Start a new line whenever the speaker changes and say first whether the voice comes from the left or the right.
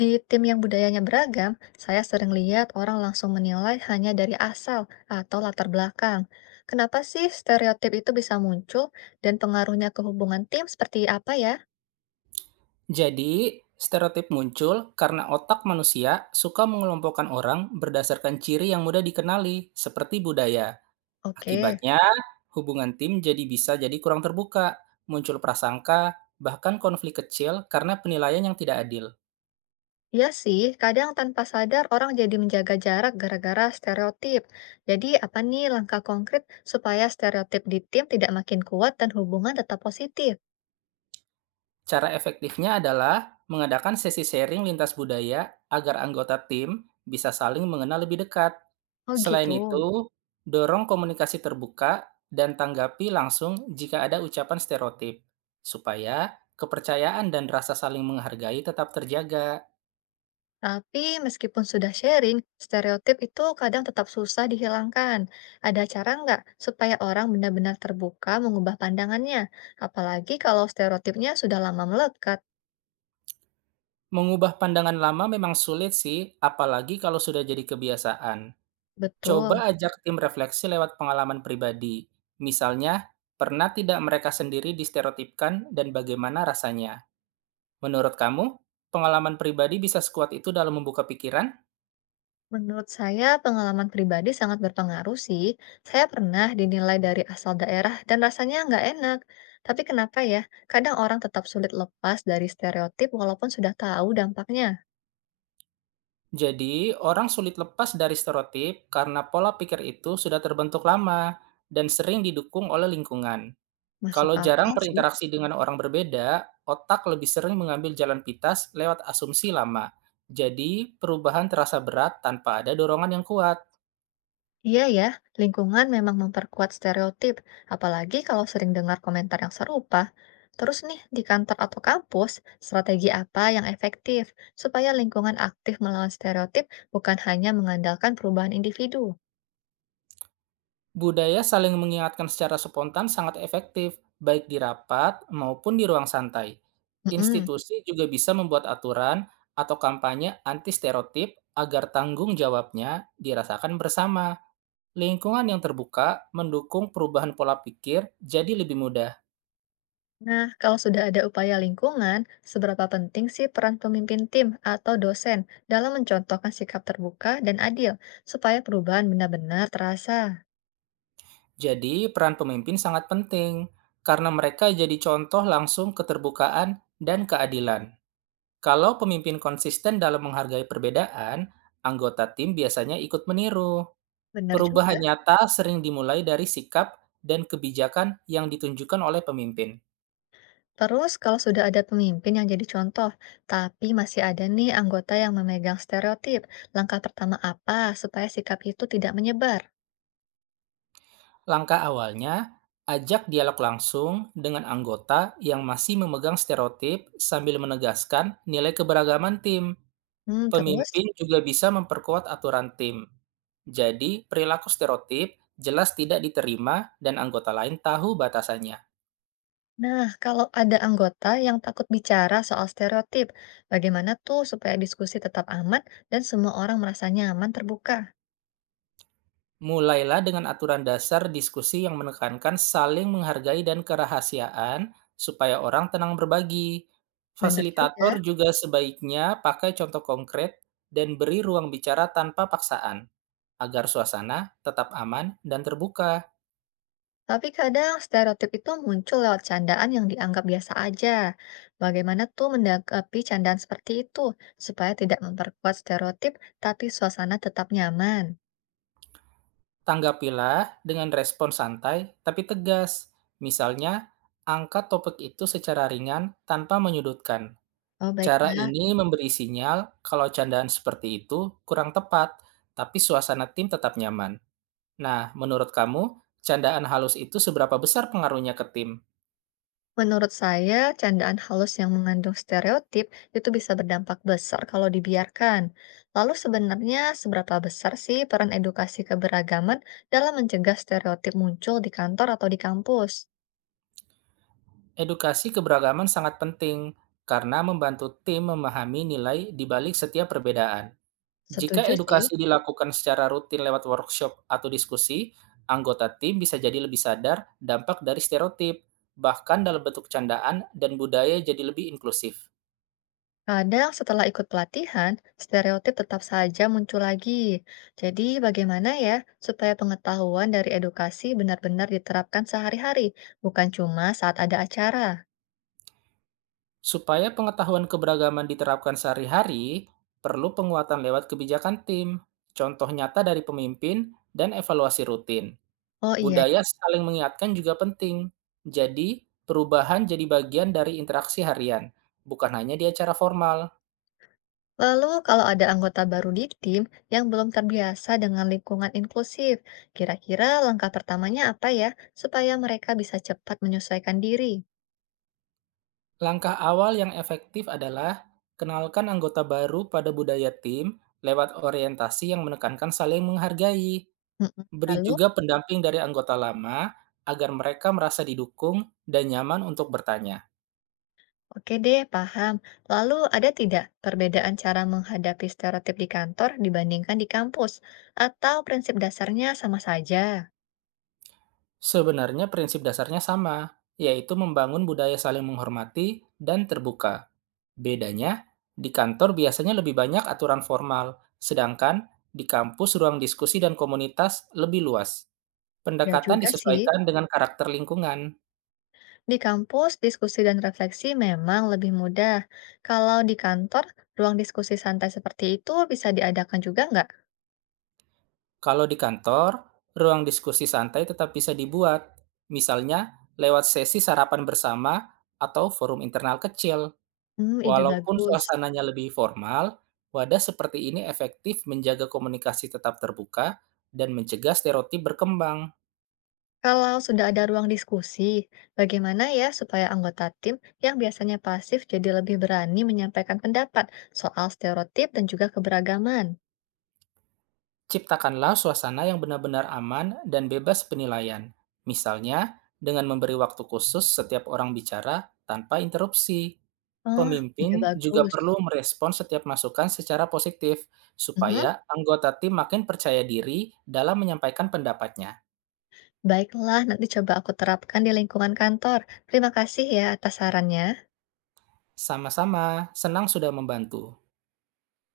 left: Di tim yang budayanya beragam, saya sering lihat orang langsung menilai hanya dari asal atau latar belakang. Kenapa sih stereotip itu bisa muncul dan pengaruhnya ke hubungan tim seperti apa ya?
right: Jadi, stereotip muncul karena otak manusia suka mengelompokkan orang berdasarkan ciri yang mudah dikenali, seperti budaya.
left: Oke,
right: Akibatnya, hubungan tim jadi bisa jadi kurang terbuka, muncul prasangka, bahkan konflik kecil karena penilaian yang tidak adil.
left: ya sih, kadang tanpa sadar orang jadi menjaga jarak gara-gara stereotip. Jadi apa nih langkah konkret supaya stereotip di tim tidak makin kuat dan hubungan tetap positif?
right: Cara efektifnya adalah mengadakan sesi sharing lintas budaya agar anggota tim bisa saling mengenal lebih dekat.
left: Oh
right: Selain
left: gitu.
right: itu, dorong komunikasi terbuka dan tanggapi langsung jika ada ucapan stereotip, supaya kepercayaan dan rasa saling menghargai tetap terjaga.
left: Tapi meskipun sudah sharing, stereotip itu kadang tetap susah dihilangkan. Ada cara nggak supaya orang benar-benar terbuka mengubah pandangannya? Apalagi kalau stereotipnya sudah lama melekat.
right: Mengubah pandangan lama memang sulit sih, apalagi kalau sudah jadi kebiasaan.
left: Betul.
right: Coba ajak tim refleksi lewat pengalaman pribadi. Misalnya, pernah tidak mereka sendiri distereotipkan dan bagaimana rasanya? Menurut kamu, pengalaman pribadi bisa sekuat itu dalam membuka pikiran?
left: Menurut saya, pengalaman pribadi sangat berpengaruh sih. Saya pernah dinilai dari asal daerah dan rasanya nggak enak. Tapi kenapa ya, kadang orang tetap sulit lepas dari stereotip walaupun sudah tahu dampaknya.
right: Jadi, orang sulit lepas dari stereotip karena pola pikir itu sudah terbentuk lama dan sering didukung oleh lingkungan.
left: Masuk
right: Kalau jarang
left: akal sih.
right: berinteraksi dengan orang berbeda, otak lebih sering mengambil jalan pintas lewat asumsi lama. Jadi, perubahan terasa berat tanpa ada dorongan yang kuat.
left: Iya ya, lingkungan memang memperkuat stereotip, apalagi kalau sering dengar komentar yang serupa. Terus nih, di kantor atau kampus, strategi apa yang efektif supaya lingkungan aktif melawan stereotip bukan hanya mengandalkan perubahan individu?
right: Budaya saling mengingatkan secara spontan sangat efektif, baik di rapat maupun di ruang santai.
left: Mm-mm.
right: Institusi juga bisa membuat aturan atau kampanye anti stereotip agar tanggung jawabnya dirasakan bersama. Lingkungan yang terbuka mendukung perubahan pola pikir jadi lebih mudah.
left: Nah, kalau sudah ada upaya lingkungan, seberapa penting sih peran pemimpin tim atau dosen dalam mencontohkan sikap terbuka dan adil supaya perubahan benar-benar terasa?
right: Jadi, peran pemimpin sangat penting karena mereka jadi contoh langsung keterbukaan dan keadilan. Kalau pemimpin konsisten dalam menghargai perbedaan, anggota tim biasanya ikut meniru.
left: Benar
right: Perubahan
left: juga.
right: nyata sering dimulai dari sikap dan kebijakan yang ditunjukkan oleh pemimpin.
left: Terus kalau sudah ada pemimpin yang jadi contoh, tapi masih ada nih anggota yang memegang stereotip, langkah pertama apa supaya sikap itu tidak menyebar?
right: Langkah awalnya, ajak dialog langsung dengan anggota yang masih memegang stereotip sambil menegaskan nilai keberagaman tim.
left: Hmm, terus?
right: Pemimpin juga bisa memperkuat aturan tim. Jadi, perilaku stereotip jelas tidak diterima dan anggota lain tahu batasannya.
left: Nah, kalau ada anggota yang takut bicara soal stereotip, bagaimana tuh supaya diskusi tetap aman dan semua orang merasa nyaman terbuka?
right: Mulailah dengan aturan dasar diskusi yang menekankan saling menghargai dan kerahasiaan, supaya orang tenang berbagi.
left: Bener juga.
right: Fasilitator juga sebaiknya pakai contoh konkret dan beri ruang bicara tanpa paksaan, agar suasana tetap aman dan terbuka.
left: Tapi kadang stereotip itu muncul lewat candaan yang dianggap biasa aja. Bagaimana tuh menanggapi candaan seperti itu supaya tidak memperkuat stereotip, tapi suasana tetap nyaman?
right: Tanggapilah dengan respon santai tapi tegas, misalnya angkat topik itu secara ringan tanpa menyudutkan.
left: Oh,
right: Cara
left: baiklah.
right: ini memberi sinyal kalau candaan seperti itu kurang tepat, tapi suasana tim tetap nyaman. Nah, menurut kamu, candaan halus itu seberapa besar pengaruhnya ke tim?
left: Menurut saya, candaan halus yang mengandung stereotip itu bisa berdampak besar kalau dibiarkan. Lalu sebenarnya seberapa besar sih peran edukasi keberagaman dalam mencegah stereotip muncul di kantor atau di kampus?
right: Edukasi keberagaman sangat penting karena membantu tim memahami nilai di balik setiap perbedaan. Jika
left: Setuju sih.
right: edukasi dilakukan secara rutin lewat workshop atau diskusi, anggota tim bisa jadi lebih sadar dampak dari stereotip, bahkan dalam bentuk candaan dan budaya jadi lebih inklusif.
left: Kadang setelah ikut pelatihan, stereotip tetap saja muncul lagi. Jadi, bagaimana ya supaya pengetahuan dari edukasi benar-benar diterapkan sehari-hari, bukan cuma saat ada acara?
right: Supaya pengetahuan keberagaman diterapkan sehari-hari, perlu penguatan lewat kebijakan tim, contoh nyata dari pemimpin, dan evaluasi rutin.
left: Oh iya,
right: Budaya saling mengingatkan juga penting. Jadi, perubahan jadi bagian dari interaksi harian, bukan hanya di acara formal.
left: lalu kalau ada anggota baru di tim yang belum terbiasa dengan lingkungan inklusif, kira-kira langkah pertamanya apa ya supaya mereka bisa cepat menyesuaikan diri?
right: Langkah awal yang efektif adalah kenalkan anggota baru pada budaya tim lewat orientasi yang menekankan saling menghargai.
left: Mm-mm.
right: Beri
left: Lalu,
right: juga pendamping dari anggota lama agar mereka merasa didukung dan nyaman untuk bertanya.
left: oke deh, paham. Lalu ada tidak perbedaan cara menghadapi stereotip di kantor dibandingkan di kampus? Atau prinsip dasarnya sama saja?
right: Sebenarnya prinsip dasarnya sama, yaitu membangun budaya saling menghormati dan terbuka. Bedanya, di kantor biasanya lebih banyak aturan formal, sedangkan di kampus ruang diskusi dan komunitas lebih luas.
left: Ya
right: Pendekatan
left: juga sih,
right: disesuaikan dengan karakter lingkungan.
left: di kampus diskusi dan refleksi memang lebih mudah. Kalau di kantor, ruang diskusi santai seperti itu bisa diadakan juga nggak?
right: Kalau di kantor, ruang diskusi santai tetap bisa dibuat, misalnya lewat sesi sarapan bersama atau forum internal kecil.
left: Hmm, ide
right: Walaupun
left: bagus.
right: suasananya lebih formal, wadah seperti ini efektif menjaga komunikasi tetap terbuka dan mencegah stereotip berkembang.
left: Kalau sudah ada ruang diskusi, bagaimana ya supaya anggota tim yang biasanya pasif jadi lebih berani menyampaikan pendapat soal stereotip dan juga keberagaman?
right: Ciptakanlah suasana yang benar-benar aman dan bebas penilaian. Misalnya, dengan memberi waktu khusus setiap orang bicara tanpa interupsi.
left: Oh,
right: Pemimpin
left: ide
right: juga
left: bagus.
right: perlu merespon setiap masukan secara positif,
left: Mhm.
right: supaya anggota tim makin percaya diri dalam menyampaikan pendapatnya.
left: Baiklah, nanti coba aku terapkan di lingkungan kantor. Terima kasih ya atas sarannya.
right: Sama-sama, senang sudah membantu.